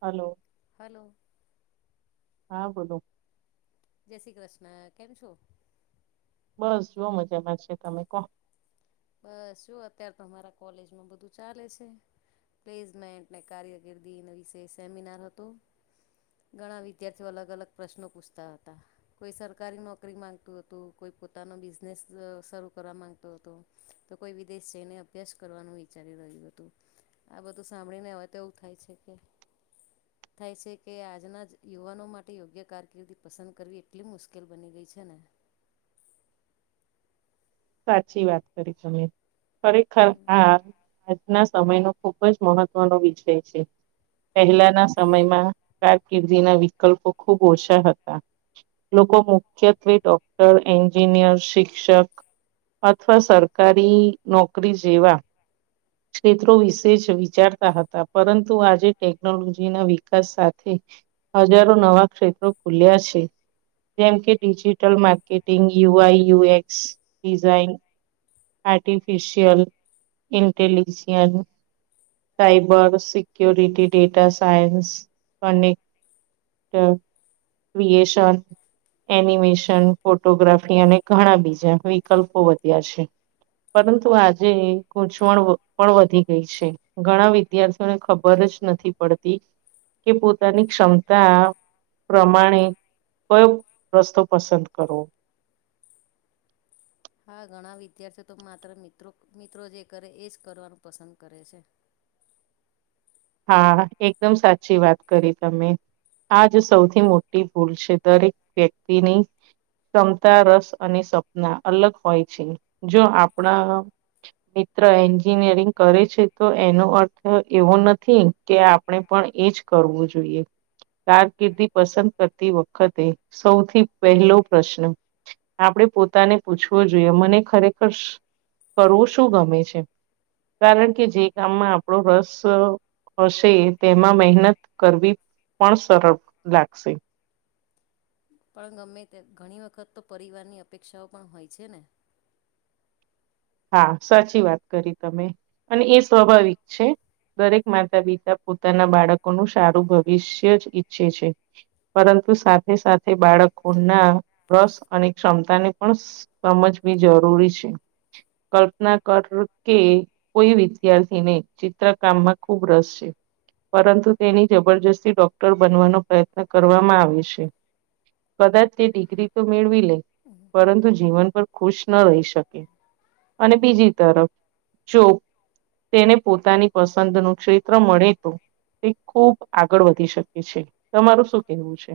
Hello! Hello! હા બોલો. જય શ્રી કૃષ્ણ! કેમ છો? બસ જો મજામાં છીએ. તમે કો? બસ જો અત્યારે તો અમારા કોલેજમાં બધું ચાલે શે. પ્લેસમેન્ટને ને કાર્યકિર્દી વિશે સેમિનાર હતો. ઘણા વિદ્યાર્થીઓ અલગ અલગ પ્રશ્નો પૂછતા હતા. કોઈ સરકારી નોકરી માંગતું હતું. કોઈ પોતાનો બિઝનેસ શ શરૂ કરવા માંગતો હતો તો કોઈ વિદેશ જઈને અભ્યાસ કરવાનું વિચારી રહ્યું હતું. આ બધું સાંભળીને હવે તો એવું થાય છે કે થાય છે કે આજના જ યુવાનો માટે યોગ્ય કારકિર્દી પસંદ કરવી એટલી મુશ્કેલ બની ગઈ છે ને સાચી વાત કરી તમે. ખરેખર હા. આજના સમયનો ખુબ જ મહત્વનો વિષય છે. પહેલાના સમયમાં કારકિર્દીના વિકલ્પો ખૂબ ઓછા હતા. લોકો મુખ્યત્વે ડોક્ટર, એન્જિનિયર, શિક્ષક અથવા સરકારી નોકરી જેવા [inaudible] ક્ષેત્રો વિશે જ વિચારતા હતા પરંતુ આજે ટેકનોલોજી ના વિકાસ સાથે હજારો નવા ક્ષેત્રો ખુલ્યા છે. જેમ કે digital marketing, UI UX design, artificial intelligence, cyber security, data science અનેક હ ક્રિએશન એનિમેશન, ફોટોગ્રાફી અને ઘણા બીજા વિકલ્પો વધ્યા છે. પરંતુ આજે ઘૂચવણ વ પણ વધી ગઈ છે. ઘણા વિદ્યાર્થીઓને ખબર જ નથી પડતી કે પોતાની ક્ષમતા પ્રમાણે કયો રસ્તો પસંદ કરવો હા ઘણા વિદ્યાર્થીઓ તો માત્ર મિત્રો મિત્રો જે કરે એ જ કરવાનું પસંદ કરે છે. હા આ આ, એકદમ સાચી વાત કરી તમે. આ જ સૌથી મોટી ભૂલ છે દરેક વ્યક્તિની ક્ષમતા, રસ અને સપના અલગ હોય છે. જો આપણા મિત્ર એન્જિનિયરિંગ કરે છે તો એનો અર્થ એવો ન થી કે આપણે પણ એજ કરવું જોઈએ. કારકિર્દી પસંદ કરતી વખતે સૌથી પહેલો પ્રશ્ન આપણે પોતાને પૂછવું જોઈએ મને ખરેખર શ કરવું શું ગમે છે? કારણ કે જે કામમાં આપડો રસ હશે તેમાં મહેનત કરવી પણ સરળ લાગશે. પણ ગમે તે ઘણી વખત તો પરિવારની અપેક્ષાઓ પણ હોય છે ને? હા, સાચી વાત કરી તમે અને એ સ્વાભાવિક છે. દરેક માતા પિતા પોતાના બાળકોનું સારું ભવિષ્ય જ ઈચ્છે છે. પરંતુ સાથે સાથે બાળકોના રસ અને ક્ષમતા ને પણ સમજવી જરૂરી છે કલ્પના કર કે કોઈ વિદ્યાર્થીને ચિત્રકામમાં ખુબ રસ છે પરંતુ તેની જબરજસ્તી ડોક્ટર બનવાનો પ્રયત્ન કરવામાં આવે છે કદાચ તે ડિગ્રી તો મેળવી લે પરંતુ જીવનભર ખુશ ન રહી શકે અને બીજી તરફ જો તેને પોતાની પસંદ નું ક્ષેત્ર મળે તો તે ખુબ આગળ વધી શકે છે તમારું શું કેવું છે?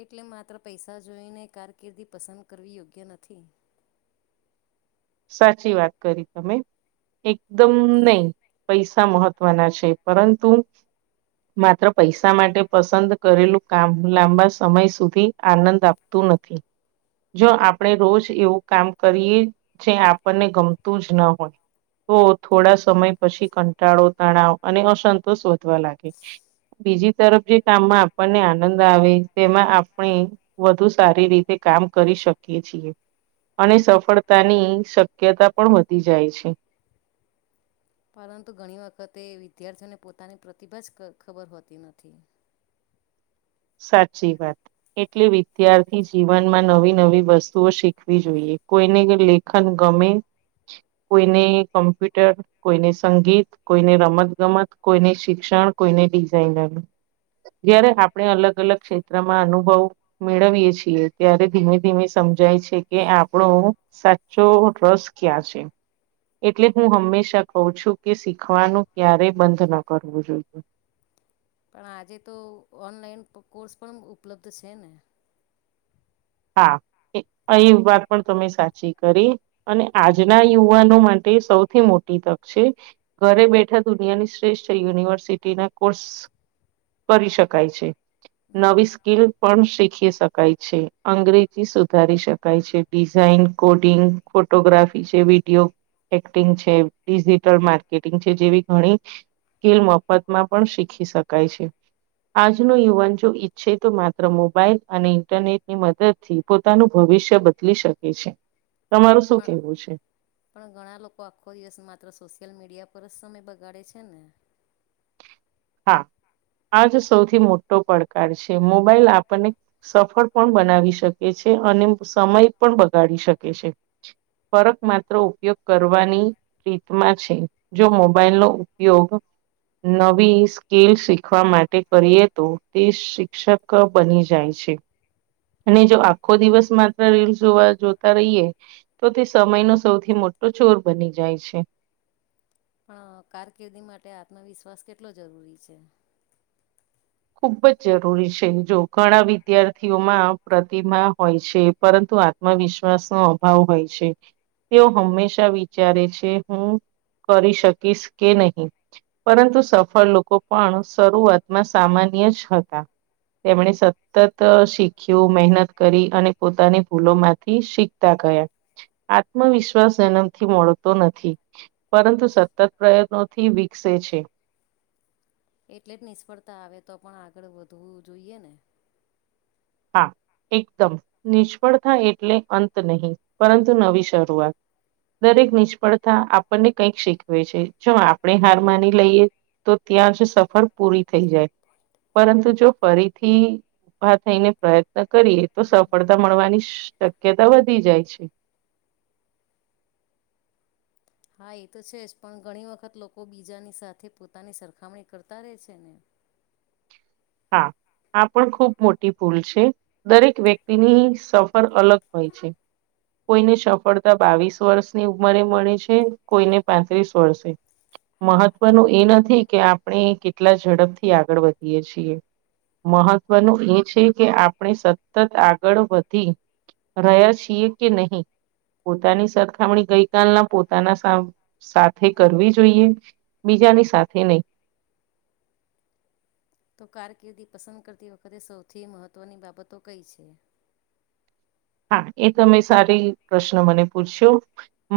એટલે માત્ર પૈસા જોઈને કારકિર્દી પસંદ કરવી યોગ્ય નથી. સાચી વાત કરી તમે એકદમ નહી પૈસા મહત્વના છે પરંતુ માત્ર પૈસા માટે પસંદ કરેલું કામ લાંબા સમય સુધી આનંદ આપ તું નથી જો આપણે રોજ એવું કામ કરીએ જે આપણને ગમતું જ ન હોય. તો થોડા સમય પછી કંટાળો તણાવ અને અસંતોષ વધવા લાગે બીજી તરફ જે કામમાં આપણને આનંદ આવે તેમાં આપણે વધુ સારી કામ કરી શકીએ છીએ અને સફળ તાની શક્યતા પણ વધી જાય છે. પરંતુ ઘણી વખતે વિદ્યાર્થીઓને પોતાની પ્રતિભા જ ખબર હોતી નથી સાચી વાત એટલે જીવનમાં નવી નવી વસ્તુઓ શીખવી જોઈએ [unintelligible] ખન ગમે કોઈને કમ્પ્યુટર કોઈને સંગીત કોઈને રમત ગમત કોઈને શિક્ષણ કોઈને ડિઝાઇનર જયારે આપણે અલગ અલગ ક્ષેત્રમાં અનુભવ મેળવીએ છીએ ત્યારે ધીમે ધીમે સમજાય છે કે આપણો સાચો ટ્રસ્ટ ક્યાં છે એટલે હું હંમેશા કઉ છું કે શીખવાનું ક્યારેય બંધ ન કરવું જોઈએ. પણ આજે તો ઓનલાઈન કોર્સ પણ ઉપલબ્ધ છે ને હા અહી વાત પણ તમે સાચી કરી અને આજના યુવાનો માટે સૌથી મોટી તક છે ઘરે બેઠા દુનિયાની શ્રેષ્ઠ યુનિવર્સિટી ના કોર્સ કરી શકાય છે નવી સ્કીલ પણ શીખી શકાય છે. અંગ્રેજી સુધારી શકાય છે ડિઝાઇન કોડિંગ ફોટોગ્રાફી છે વિડીયો એક્ટિંગ છે ડિજિટલ માર્કેટિંગ છે જેવી ઘણી સ્કિલ મફતમાં પણ શીખી શકાય છે. આજનો યુવાન જો ઈચ્છે તો માત્ર મોબાઈલ અને ઇન્ટરનેટ ની મદદ થી પોતાનું ભવિષ્ય બદલી શકે છે તમારું શું કેવું પણ છે. પણ લોકો આખો દિવસ માત્ર સોશિયલ મીડિયા પર સમય બગાડે છે ને હા આજ સૌથી મોટો પડકાર છે મોબાઈલ આપણને સફળ પણ બનાવી શકે છે અને સમય પણ બગાડી શકે છે [unintelligible] માત્ર ઉપયોગ કરવાની રીતમાં છે જો મોબાઈલ નો ઉપયોગ નવી સ્કીલ શીખવા માટે કરીએ તો તે શિક્ષક બની જાય છે. અને જો આખો દિવસ માત્ર રીલ જોવા જોતા રહીએ તો તે સમયનો સૌથી મોટો ચોર બની જાય છે. પણ કારકિર્દી માટે આત્મવિશ્વાસ કેટલો જરૂરી છે? ખૂબ જ જરૂરી છે જો ઘણા વિદ્યાર્થીઓમાં પ્રતિમાા હોય છે પરંતુ માં આત્મવિશ્વાસનો અભાવ હોય છે. તેઓ હંમેશા વિચારે છે, હું કરી શકીશ કે નહીં. પરંતુ સફળ લોકો પણ શરૂઆતમાં સામાન્ય જ હતા. તેમણે સતત શીખ્યું મહેનત કરી અને પોતાની ભૂલો માંથી શીખ ગયા આત્મવિશ્વાસ જન્મ થી મળતો નથી. પરંતુ સતત પ્રયત્નોથી વિકસે છે. એટલે જ નિષ્ફળતા આવે તો પણ આગળ વધવું જોઈએ ને? હા એકદમ. નિષ્ફળ થાય એટલે અંત નહીં પરંતુ નવી શરૂઆત. દરેક નિષ્ફળતા આપણને કઈક શીખવે છે, જો આપણે હાર માની લઈએ તો ત્યાં જ સફર પૂરી થઈ જાય. પરંતુ જો ફરીથી, ઉભા થઈને પ્રયત્ન કરીએ તો સફળતા મળવાની શક્યતા વધી જાય છે. હા એ તો છે જ પણ ઘણી વખત લોકો બીજાની સાથે પોતાની સરખામણી કરતા રહે છે ને. હા આ પણ ખુબ મોટી ભૂલ છે. દરેક વ્યક્તિની સફર અલગ હોય છે. કોઈને સફળતા બાવીસ વર્ષની ઉંમરે મળે છે, કોઈને પાંત્રીસ વર્ષે ની મહત્વનું એ નથી કે આપણે કેટલા ઝડપ થી આગળ વધીએ છીએ. મહત્વનું એ છે કે આપણે સતત આગળ વધી રહ્યા કે નહીં, પોતાની સરખામણી ગઈ કલના પોતાના સા સાથે કરવી જોઈએ. બીજાની સાથે નહી. તો કારકિર્દી પસંદ કરતી વખતે સૌથી મહત્ત્વની બાબતો કઈ છે? હા એ તમે સારી પ્રશ્ન મને પૂછ્યો.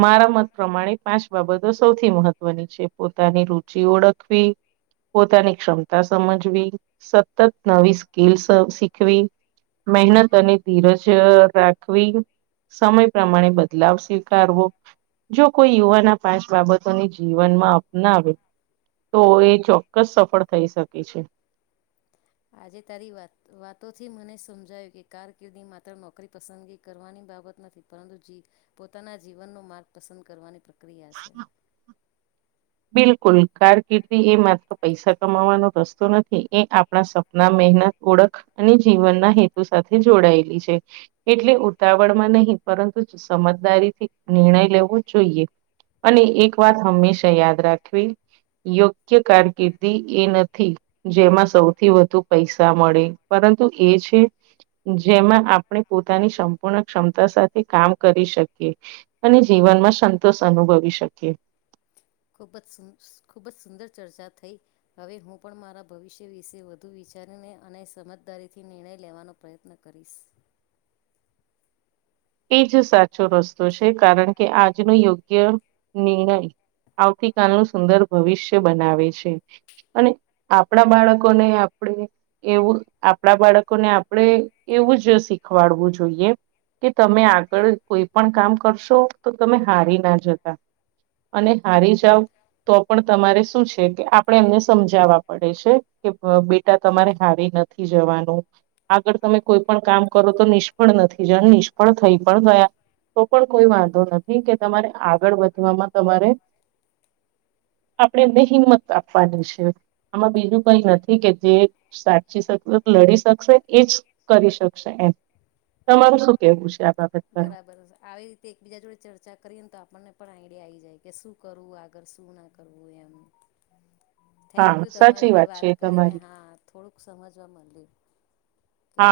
મારા મત પ્રમાણે પાંચ બાબતો સૌથી મહત્વની છે. પોતાની રુચિ ઓળખવી. પોતાની ક્ષમતા સમજવી. સતત નવી સ્કીલ શીખવી. મહેનત અને ધીરજ અ રાખવી. સમય પ્રમાણે બદલાવ સ્વીકારવો. જો કોઈ યુવાન આ પાંચ બાબતોની જીવનમાં અપનાવે તો એ ચોક્કસ સફળ થઈ શકે છે. આજે તારી વાત વાતોથી મને સમજાયું કે કારકિર્દી માત્ર નોકરી પસંદગી કરવાની બાબત નથી પરંતુ જી પોતાના જીવનનો માર્ગ પસંદ કરવાની પ્રક્રિયા છે. બિલકુલ કારકિર્દી એ માત્ર પૈસા કમાવાનો રસ્તો નથી એ આપણા સપ- ના મહેનત ઓળખ અને જીવનના હેતુ સાથે જોડાયેલી છે. એટલે ઉતાવળમાં નહીં પરંતુ સ સમજદારીથી નિર્ણય લેવો જોઈએ. અને એક વાત હંમેશા યાદ રાખવી યોગ્ય કારકિર્દી એ નથી. જેમાં સૌથી વધુ પૈસા મળે પરંતુ એ છે. જેમાં આપણે પોતાની સંપૂર્ણ ક્ષમતા સાથે કામ કરી શકીએ. અને જીવનમાં સંતોષ અનુભવી શકીએ. ખૂબ જ સુંદર ખૂબ જ સુંદર ચર્ચા થઈ. હવે હું પણ મારા ભવિષ્ય વિશે વધુ વિચારીને અને સમજદારીથી નિર્ણય લેવાનો પ્રયત્ન કરીશ. એ જ સાચો રસ્તો છે કારણ કે આજનો યોગ્ય નિર્ણય આવતી કાલનું સુંદર ભવિષ્ય બનાવે છે. અને આપણા બાળકોને આપણે એવું આપણા બાળકોને આપણેે એવું જ શીખવાડવું જોઈએ. કે તમે આગળ કોઈ પણ કામ કરશો તો તમે હારી ના જતા. અને હારી બરાબર જાવ. તો પણ તમારે શું છે કે આપણે એમને સમજાવા પડે છે કે ભ બેટા તમારે હારી નથ થી જવાનું આગળ તમે કોઈ પણ કામ કરો તો નિષ્ફળ નથી જ નિષ ફળ પણ થઈ પણ ગયા. તો પણ કોઈ વાંધો નથી કે તમારે આગળ વધવામાં તમારે આપણે એમને હિંમત આપવાની છે આમાં બીજું કઈ નથી કે જે સાચી શક લડી શકશે એજ કરી શકશે એમ તમારું શું? કહેવું છે આપ બરાબર જ આવી તે એકબીજા જોડે ચર્ચા કરીએ ન તો આપણને પણ આઈડિયા આવી જાય કે શું કરવું આગળ શું ના કરવું એમ. હા થેન્ક યુ તમારી સાચી જોડે વાત છે કરીને તમારી હા. થોડુંક સમજવા માંડ્યું કે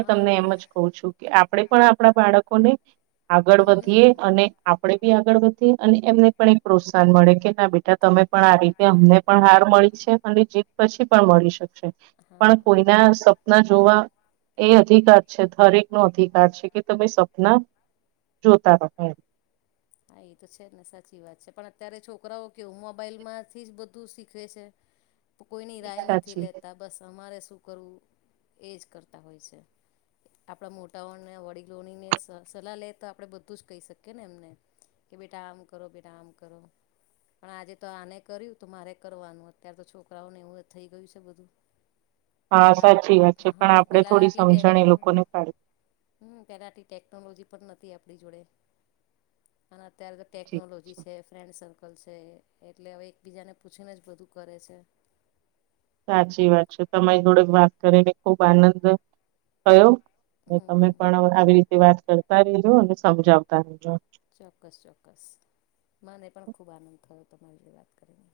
હા. કવુ છું કે આપણે પણ આપણા બાળકોને આગળ વધીએ હમ અને આપણેે બી આગળ વધીએ અને એમને પણ એક પ્રોત્સાહન મળે કે ના બેટા તમે પણ આ રીતે અમને પણ હાર મળી છે અને જીત પછી પણ મળી શકશે. હા પણ કોઈ હા ના સપ ના જોવા એ અધિકાર છે હરેક નો અધિકાર છે કે તમે સપના જોતા રહો એમ. હા એ તો છે ને સાચી વાત છે પણ અત્યારે છોકરાઓ કેવું મોબાઈલમાંથી જ બધું શીખવે છે. પ કોઈ ની રાઈ નથી સાચી લેતા. બસ અમારે શું કરવું એ જ કરતાં હોય છે? આપણા મોટાઓણને વડીલોની ને સલ સલાહ લે તો આપણે બધું જ કહી શકીએ ને એમને. કે બેટા આમ કરો બેટા આમ કરો. પણ આજે તો આને કર્યું તો મારે કરવાનું અત્યારે તો છોકરાઓને એવું થઈ ગયું છે બધું. હા પહેલા સાચી વાત છે પણ હા, આપણે પહેલા થોડી આટલી સમજણ ટેકનું એ લોકોને પાડી હમ. પહેલા આટલી ટેકનોલોજી પણ નથી, આપણી જોડે. અને અત્યારે તો ટેકનોલોજી છે. ફ્રેન્ડ સર્કલ છે. એટલે હવે, એકબીજાને પૂછીને જ બધું કરે છે. સાચી વાત છે. તમારી જોડે વાત કરીને, ખુબ આનંદ થયો. તો તમે હમ પણ આવી રીતે વાત કરતા રહીજો અને સમજાવતા રહજો. ચોક્કસ, ચોક્કસ મને પણ ખૂબ આનંદ થયો, તમારી જોડે વાત કરીને.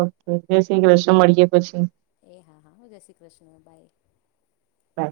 ઓકે. જય શ્રી કૃષ્ણ મળીએ પછી એ હા હા. જય શ્રી કૃષ્ણ. બાય. હા.